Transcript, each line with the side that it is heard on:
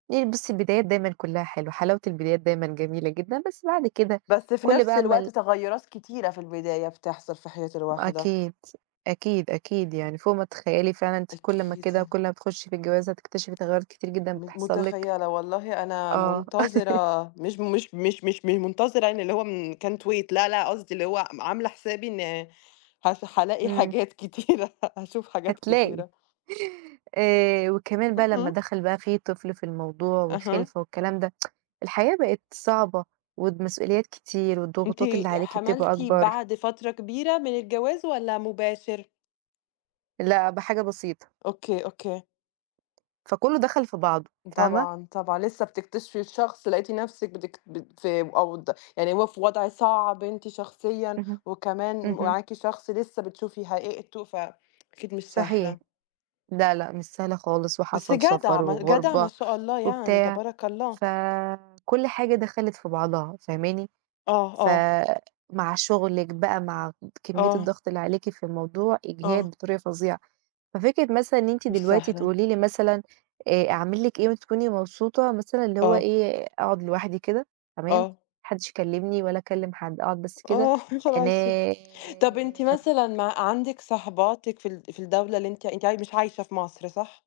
right: آآ، بُصي البدايات دايمًا كلّها حلوة. حلاوة البدايات دايمًا جميلة جدًا. بس بعد كده،
left: بس في
right: كل
left: نفس
right: بقى ما
left: الوقت،
right: ال
left: تغيُّرات كتيرة في البداية بتحصل في حياة الواحدة.
right: أكيد، أكيد، أكيد. يعني فوق ما تتخيلي فعلًا، أنتِ كل ما كده،
left: أكيد.
right: كل ما تخشي في الجواز هتكتشفي تغيرات كتيرة جدًا
left: م
right: بتحصل لِك.
left: متخيِّلة، والله أنا
right: آه.
left: منتظِرة، مش مش مش مش مش منتظرة يعني، اللي هو من can't wait. لا، لأ، قصدي اللي هو م عامِلة حسابي إن ه هالاقي
right: إمم.
left: حاجات كتيرة، هاشوف حاجات
right: هتلاقي.
left: كتيرة.
right: آآ، وكمان بقى لمّا
left: اهم.
right: دخل بقى في طفل في الموضوع
left: أها.
right: والخلفة والكلام ده، الحياة بقت صعبة، والمسئوليات كتير
left: أنتِ
right: والضغوطات اللي عليكِ بتبقى
left: حملتِ
right: أكبر.
left: بعد فترة كبيرة من الجواز والَّا مباشر؟
right: لأ، بحاجة بسيطة.
left: أوكي، أوكي.
right: فكلّه دخل في بعضه، فاهمة؟
left: طبعًا، طبعًا لسة بتكتشفي الشخص لقيتِ نفسك بتكت بت آآ، أوض يعني هو في وضع صعب أنتِ شخصيًا
right: اهم،
left: وكمان
right: اهم.
left: معاكِ شخص لسة بتشوفي حقيقته، فأكيد مش
right: صحيح.
left: سهلة.
right: لأ، لأ، مش سهلة خالص،
left: بس
right: وحصل
left: جدعة،
right: سفَر
left: ما جدعة، ما
right: وغربة
left: شاء الله يعني،
right: وبتاع،
left: تبارك الله.
right: فكل حاجة دخلِت في بعضها، فاهماني؟
left: آه،
right: ف
left: آه.
right: مع شغلِك بقى، مع كمِّية
left: آه.
right: الضغط اللي عليكِ في الموضوع، إجهاد
left: آه.
right: بطريقة فظيعة. ففكرة مثلًا إن أنتِ
left: مش
right: دلوقتي
left: سهلة.
right: تقولي لي مثلًا، آآ، "أعمل لِك إيه وتكوني مبسوطة؟" مثلًا اللي هو
left: آه.
right: إيه، آآ أقعد لوحدي كده، تمام؟ ما
left: آه.
right: حدِّش يكلِّمني ولا أكلِّم حد، أقعد بس كده.
left: آه، يا خلاصي! طب أنتِ
right: أنام.
left: مثلًا مع عندِك صاحباتِك في ال في الدولة اللي أنتِ أنتِ مش عايشة في مصر، صح؟